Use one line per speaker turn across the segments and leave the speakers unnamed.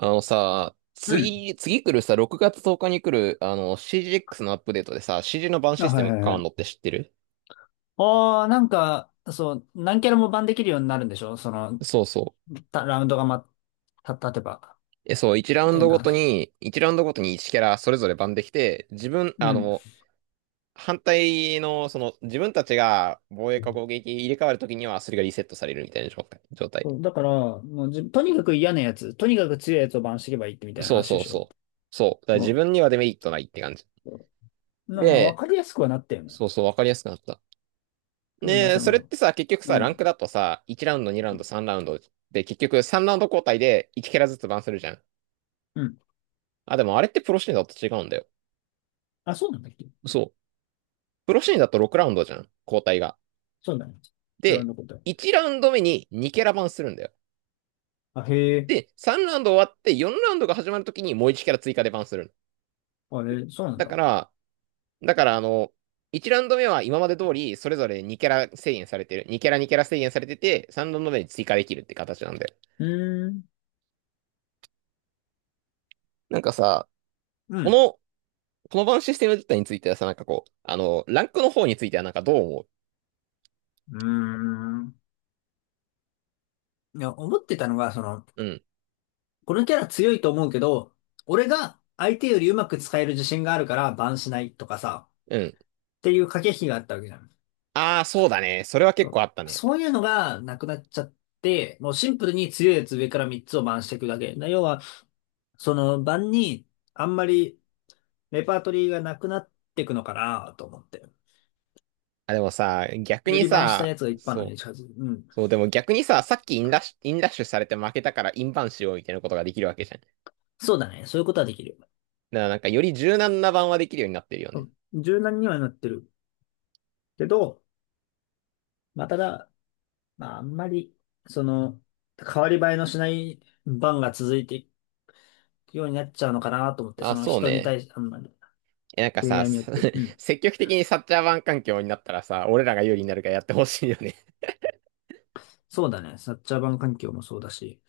あのさ、
うん。
次、次来るさ、6月10日に来るCGX のアップデートでさ、CG のバン
あ、
システ
はい
ムが
はい
変
は
わるのっ
い。
て知ってる？
ああ、なんか、そう、何キャラもバンできるようになるんでしょ、その、
そうそう。
たラウンドがま、た、立てば。
そう、
みたいな話。
1ラウンドごとに1キャラそれぞれバンできて、自分、
う
あ
ん。
の、反対の、自分たちが防衛か攻撃入れ替わるときには、それがリセットされるみたいな状態。
そうだから、もうじ、とにかく嫌なやつ、とにかく強いやつをバンしていけばいいってみたいな
そう
話で
そう
しょ。
そう。そう。だから自
そ
分にはデメリットないって感じ。
う。まあ、わ
で、
かりやすくはなったよね。
そうそう、わかりやすくなった。
ただまあ、
ね
そ
それっ
の、
てさ、結局
う
さ、ランク
ん。
だとさ、1ラウンド、2ラウンド、3ラウンドで、結局3ラウンド交代で1キャラずつバンするじゃん。
うん。
あ、でもあれってプロシーンだと違うんだよ。
あ、そうなんだっけ。
そう。プロシーンだと6ラウンドじゃん、交代が。
そうだね。ブラウン
で、
ドこと。
1ラウンド目に2キャラバンするんだよ。
あ、へえ。
で、3ラウンド終わって4ラウンドが始まるときにもう1キャラ追加でバンする
あれ、そうなん
だ
だ。
か
う
ら、だから1ラウンド目は今まで通りそれぞれ2キャラ制限されてる。2キャラ制限されてて、3ラウンド目に追加できるって形なんだよ。
ーん。
なんかさ、
う
こ
ん。
のこの場のシステム自体についてはさ、ランクの方についてはなんかどう思う？
うーん。いや、思ってたのが、その、
うん、
このキャラ強いと思うけど、俺が相手よりうまく使える自信があるからバンしないとかさ、
うん。
っていう駆け引きがあったわけじゃん。
ああ、そうだね。それは
そ
結構
う、
あったね。
そういうのがなくなっちゃって、もうシンプルに強いやつ上から3つをバンしていくだけ。要は、そのバンにあんまりレパートリーがなくなっていくのかなと思って。
あ、でもさ、逆
よ
に
りバンした
さ、
やつが一般の
そ
に
う。
近づく。うん。
そう、でも逆にさ、さっきインラッシュされて負けたからインバンしようみたいなことができるわけじゃん。だか
そうだね。そういうことはできる。
らなんかより柔軟な版はできるようになってるよ
う
ね。
ん、柔軟にはなってるけど、まあ、ただ、まあ、あんまり、その、変わり映えのしない番が続いていくようになっちゃうのかなと思って、そ
あ、
の
そう
人に
ね。
対して、あんまり、
え、なんか
プレイ
さ、
ヤーによ
す
って。う ん。
積極的にサッチャー湾環境になったらさ、俺らが有利になるからやってほしいよね。
そうだね。サッチャーバン環境もそうだし。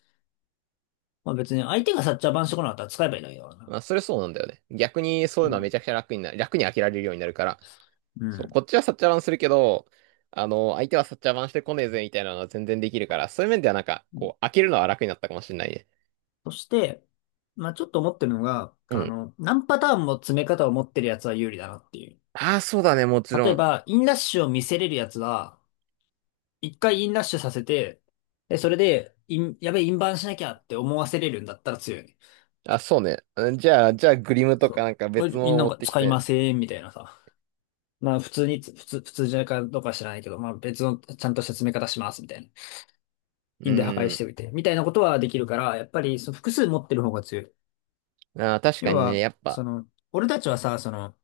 まあ別に相手がサッチャーバンしてこなかったら使えばいいんだけど
ま
な。
あ、それそうなんだよね。逆にそうい
う
うのはめ
ん。
ちゃくちゃ楽になる、楽に飽きられるようになるから。
う
そう、
ん。
こっちはサッチャー湾するけど、相手はサッチャー湾してこねえぜみたいなのは全然できるから、そういう面ではなんか、こう、飽きるのは楽になったかもしれないね。
そして、まあちょっと思ってるのが、
う
あ
ん。
の、何パターンも詰め方を持ってるやつは有利だなっていう。
ああ、そうだね、もちろ
例え
ん。
ば、インラッシュを見せれるやつは、一回インラッシュさせて、で、それで、やべえ、インバウンドしなきゃって思わせれるんだったら強いね。
あ、そうね。うんじゃあ、じゃあ、グリムと
そ
かな
う。
んか
こ
別の
れ
を
な
持
ん
っ
か
てき
使い
て。
ません、みたいなさ。まあ普通につ、普通、普通じゃないかどうかは知らないけど、まあ別のちゃんと説明方します、みたいな。
う
印で破壊
ー
し
ん。
ておいて。みたいなことはできるから、やっぱりその複数持ってる方が強い。
あー、確か
要
にね、
は、
やっぱ、
その、俺たちはさ、その、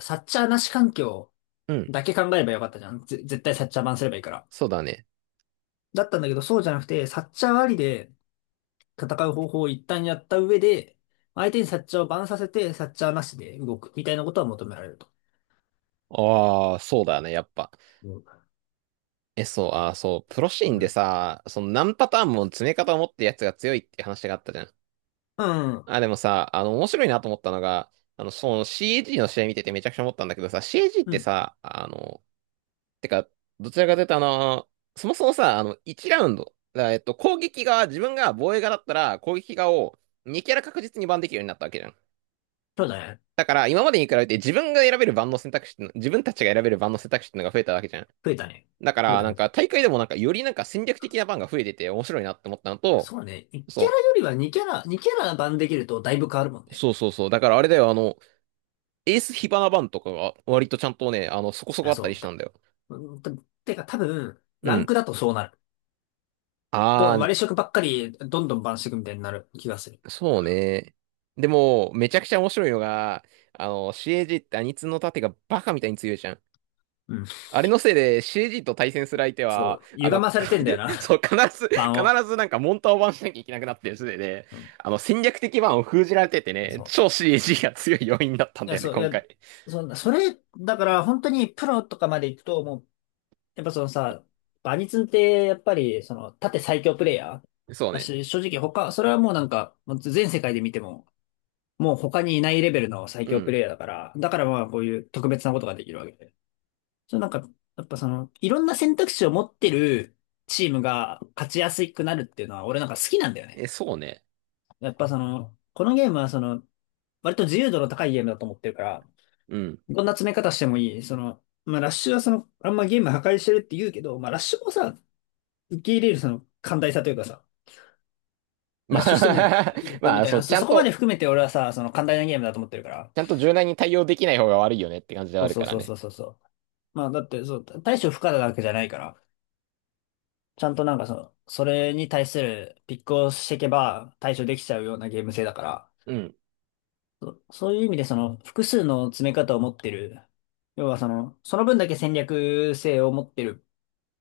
サッチャーなし環境
うん、
だけ考えればよかったじゃん。絶対サッチャー版すればいいから。
そうだね。
だったんだけど、そうじゃなくて、サッチャーありで戦う方法を一旦やった上で、相手にサッチャーをバンさせて、サッチャーなしで動く、みたいなことは求められると。
ああ、そうだね、やっぱ。
うん。
え、そう、あ、そう、プロシーンでさ、その何パターンも詰め方を持ってるやつが強いっていう話があったじゃん。
うん。
あ、でもさ、あの、面白いなと思ったのが、その c g の試合見ててめちゃくちゃ思ったんだけどさ、c g っ
う
て
ん。
さ、あの、てか、どちらかというとそもそもさ、あの、1ラウンド、だからえっと、攻撃側、自分が防衛側だったら、攻撃側を2キャラ確実にバンできるようになったわけじゃん。
そうだね。
だから、今までに比べて自分が選べる番の選択肢っての、自分たちが選べる番の選択肢っていうのが増えたわけじゃん。
増えたね。
だか
増え
ら、
た
な
増
ん
えた。
か大会でもなんかよりなんか戦略的な番が増えてて面白いなって思ったのと、
そうね。1キャラ
そ
よりは2キャラ、2キャラ版できるとだいぶ変わるもん
う、
ね。
そうそうそう。だからあれだよ、あの、エース火花番とかが割とちゃんとね、そこそこ
あ、
あったり
そ
したんだよ。
う。うん。てか多分、
う
ラン
ん。
クだとそうなる。
あー、
割り色ばっかりどんどんバンしていくみたいになる気がする。
そうね。でも、めちゃくちゃ面白いのが、CAG ってアニツの盾がバカみたいに強いじゃん。
うん。
あれのせいで CG と対戦する相手
そ
は、
う。歪まされてんだよな。
そ う、
版を。
必ずなんかモンターをバンしなきゃいけなくなってるせいで、
うん。
戦略的バンを封じられててね、
そ
超 CG が強い要因だったん
う。い
だ
や、
よね、
そう、い
今
や、
回。
そんな、それ、だから本当にプロとかまで行くと、もう、やっぱそのさ、バニツンってやっぱり、その、縦最強プレイヤー
そう
だ
ね。
し、正直他、それはもうなんか、もう全世界で見ても、もう他にいないレベルの最
う
強プ
ん。
レイヤーだから、だからまあこういう特別なことができるわけで。そう、なんか、やっぱその、いろんな選択肢を持ってるチームが勝ちやすくなるっていうのは俺なんか好きなんだよね。
え、そうね。
やっぱその、このゲームはその、割と自由度の高いゲームだと思ってるから、
うん。
どんな詰め方してもいい。その、まあラッシュはその、あんまゲーム破壊してるって言うけど、まあラッシュもさ、受け入れるその寛大さというかさ、
ま
ラッシュしてもいい。
あ
いいで すよ
ま
み
あ、
たい
そ
な、
う、ちゃ
そ
ん
こまで
と、
含めて俺はさ、その寛大なゲームだと思ってるから。
ちゃんと柔軟に対応できない方が悪いよねって感じでは
そ
あ
う
る
そ
か
う
ら
そう
ね。
そうそうそう。まあ、だって、そう、対処不可なわけじゃないから、ちゃんとなんかその、それに対するピックをしていけば対処できちゃうようなゲーム性だから、
うん。
そういう意味でその、複数の詰め方を持ってる、要はその、その分だけ戦略性を持ってる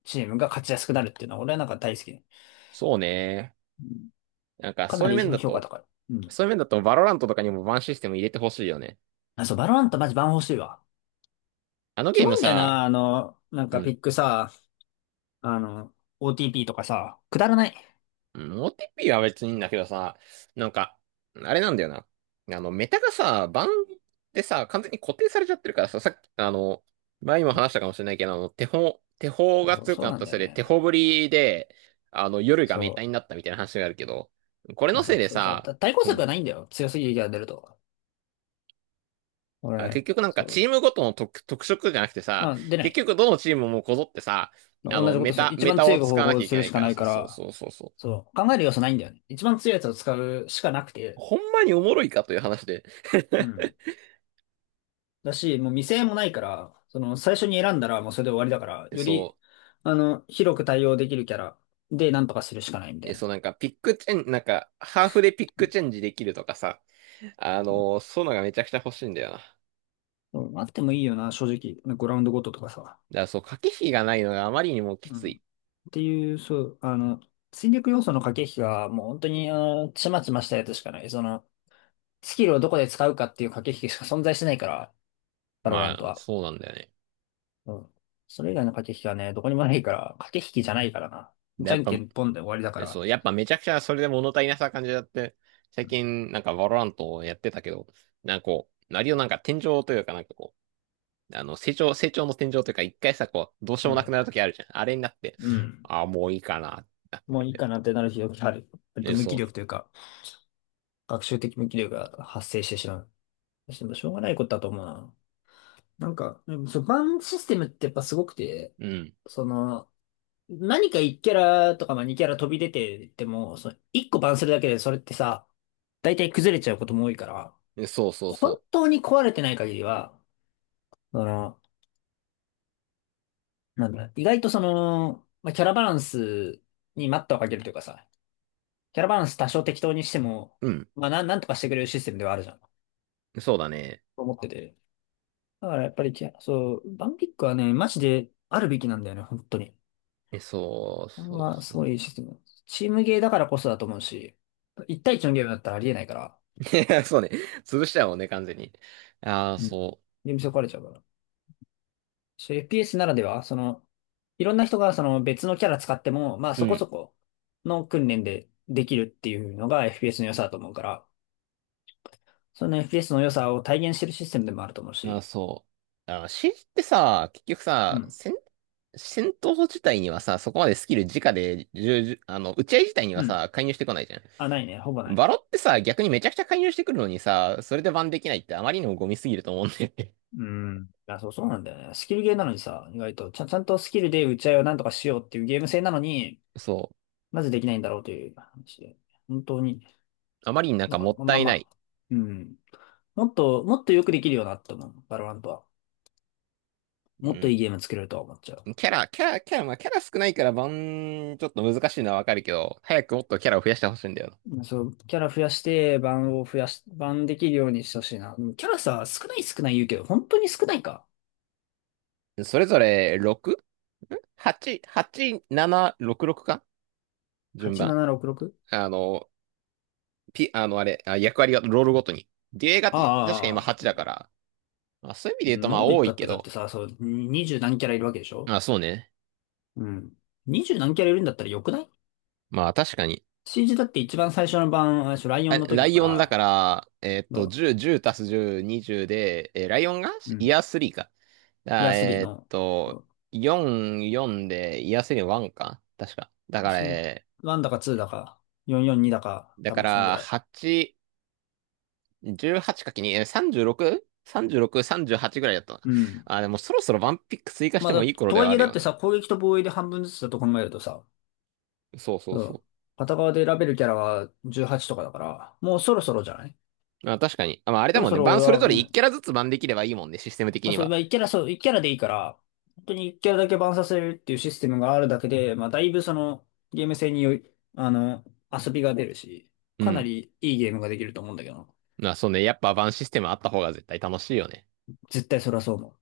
チームが勝ちやすくなるっていうのは、俺はなんか大好き。う
そうね。
ん、
なんか、
か
そ
な
ういう
り
面だ
評価
と、
高い。うん。
そういう面だと、バロラントとかにもバンシステム入れてほしいよね。
あ、そう、バロラントマジバン欲しいわ。
あの
キ
ゲー
モ
ム
いんだよ
さ、
な、あの、なん
う
かピ
ん
ックさ、あの、OTP とかさ、くだらない。
うん OTP は別にいいんだけどさ、なんか、あれなんだよな。あの、メタがさ、バンでさ、完全に固定されちゃってるからさ、さっき、あの、前にも話したかもしれないけど、手法が
そう、
強く
そう
なっ
なん
た
だ
せ
よ
いで、
ね。
手法ぶりで、夜がメタ
そ
に
う。
なったみたいな話があるけど、これ
いや
のせ
そ
い
う、
で
それさ、
さ、
対抗
う
策が
ん。
ないんだよ。強すぎる敵が出ると。
あ、
俺、
結局なんか
そ
チ
う。
ームごとの特、特色じゃなくて
ま
さ、
あ、出な
結
い。
局どのチームもこぞってさ、
同じことする。一
メ
番
タ
強
を
い
使
方
わ
法
なき
を
ゃい
す
け
る
ない
しか
か
な
ら
い
さ、
か
そう
ら、
そうそうそう。
そう。考える要素ないんだよね。一番強いやつを使うしかなくて。
ほんまにおもろいかという話で。
うん。だし、もう未成もないから、その、最初に選んだらもうそれで終わりだから、より、
そう。
あの、広く対応できるキャラでなんとかするしかないみた
で、
い
そ
な。
うなんかピックチェン、なんかハーフでピック
う
チェンジできるとかさ、あ
ん。
のーそういうのがめちゃくちゃ欲しいんだよな。だか
うん、あってもいいよな、正直。ね、グラウンドごととかさ。
らそう、駆け引きがないのがあまりにもき
う
つ
ん。っ
い。
ていう、そう、あの、戦略要素の駆け引きが、もう本当に、あの、ちまちましたやつしかない。その、スキルをどこで使うかっていう駆け引きしか存在してないから、バロラ
ま
ント
あ、
は。
そうなんだよね。
うん。それ以外の駆け引きはね、どこにもないから、駆け引きじゃないからな。
で、
じ
や
ゃ
っ
ん
ぱ、
けんポンで終わりだか
そ
ら。
う、やっぱめちゃくちゃそれで物足りなさ感じだって、最近なんかバロラントをやってたけど、割をなんか天井というかなんかこう、あの、成長、成長の天井というか一回さ、こう、どうしよ
う
うも
ん。
なくなるときあるじゃん。あれになって、
うん、
ああ、もういいかな、ってなって
もう
る
い
ん
い
だよ。
かなってなる日がある。割と
え、
無気
そ
力というか、学習的無気力が発生してしまう。でもしょうがないことだと思うな。なんか、うん、そう、バンシステムってやっぱすごくて、
う。うん。
その、何か1キャラとかまあ2キャラ飛び出てても、その1個バンするだけでそれってさ、大体崩れちゃうことも多いから、
えそうそう
本
そ
当に壊れてない限りは、その、なんだ、意外とその、まあ、キャラバランスに待ったをかけるというかさ、キャラバランス多少適当にしても、
う。うん。
まあなんとかしてくれるシステムではあるじゃん。と
そうだね。
思ってて。だからやっぱりキャラ、そう、バンピックはね、マジであるべきなんだよね、本当に。
え、そう、
これ
そう、
は
そ
すご
う。
いいいシステム。チームゲーだからこそだと思うし、1対1のゲームだったらありえないから、
いや、そうね。潰しちゃうもんね、完全に。ああ、
うん、
そ
で、見損壊れちゃうから。そう、 FPS ならでは、その、いろんな人がその別のキャラ使っても、まあ
う。う
そこ
ん。
そこの訓練でできるっていうのが FPS の良さだと思うから、その FPS の良さを体現してるシステムでもあると思う
ああ、
し。
そう。ああ、シージーってさ、結局
う
さ、
ん。
戦、戦闘自体にはさ、そこまでスキル直で、じゅうじゅあの、打ち合い自体には
うん。
さ、介入してこないじゃ
あ、ないね。ほぼ
ん。
ない
バロ
ね。
ってさ、逆にめちゃくちゃ介入してくるのにさ、それでバンできないってあまりにもゴミすぎると思うんだよね。
うん。いや、そう、そうなんだよね。スキルゲーなのにさ、意外と、ちゃんとスキルで打ち合いをなんとかしようっていうゲーム性なのに、
そ
なぜできないんだろうという話で。本当に、
う。あまりになん
な
かも
ん
っ
か、
た
まあ
いな
ま
い。
あ、うん。もっと、もっとよくできるよなって思う、バロラントは。
う
もっと
ん。
いいゲーム作れるとは思っちゃう。
キャラ少ないからバン、ちょっと難しいのはわかるけど、早くもっとキャラを増やしてほしいんだよな。
そう、キャラ増やして、版を増やし、版できるようにしてほしいな。でもキャラさ、少ない少ない言うけど、本当に少ないか。
それぞれ 6?8、8、7、6、6か順番。
8766？
あの、ピ、あの、あれ、あ、役割がロールごとに。デュエガって確か今
あ
8
あ、あ
だ
あ、
から、まあ、そういう意味で言
そ
う
ん
と
な
ま
こ
あ
と言っ
多
た
い
っ
け
て、だっ
ど、
てさ、そう、20何キャラいるわけでしょ。
まあそうね。
うん。20何キャラいるんだったらよくない？
まあ確かに。
CG だって一番最初の版、あれでしょ、ライオ
あ、
ンの時
ラ
だ
イ
か
オンだか
ら、
ら、えーっと、
ど
10、10足す10、20で、えーライオンが
う、う
イ
ん。
ヤースリーか。
いや、
あ、
3
えーっ
の、う
と、
ん、
4、4でイヤー3の1か。確か。だから、
1
えー
だか2だか、442だか、
だ
多
か
分そんぐ
ら、
らい。
8、1 8 ×にえ 36?36、36 38ぐらいだったな。
うん。
あ、でもそろそろワンピック追加し
まあ、
てもいい頃
と
で
は
は
い
あ
え
る
だっ
よ
て
ね。
さ、攻撃と防衛で半分ずつだと考えるとさ、
そうそう
うん。
そ
片側で選べるキャラは18とかだから、もうそろそろじゃない？
う。まあ、確かに。あ、まあ、あれ
そ
だ
ろ
もん
そ
ね。
ろ
バン
俺
それ
は、
ぞれ
う
1
ん。
キャラずつバンできればいいもんね、システム的
まあ
に
そう、
は。
まあ1キャラ、そう、1キャラでいいから、本当に1キャラだけバンさせるっていうシステムがあるだけで、まあだいぶその、ゲーム性によい、あの、遊びが出るし、
う
かな
ん。
りいいゲームができると思うんだけど、
まあそうね、やっぱバンシステムあった方が絶対楽しいよね。
絶対それはそう思う。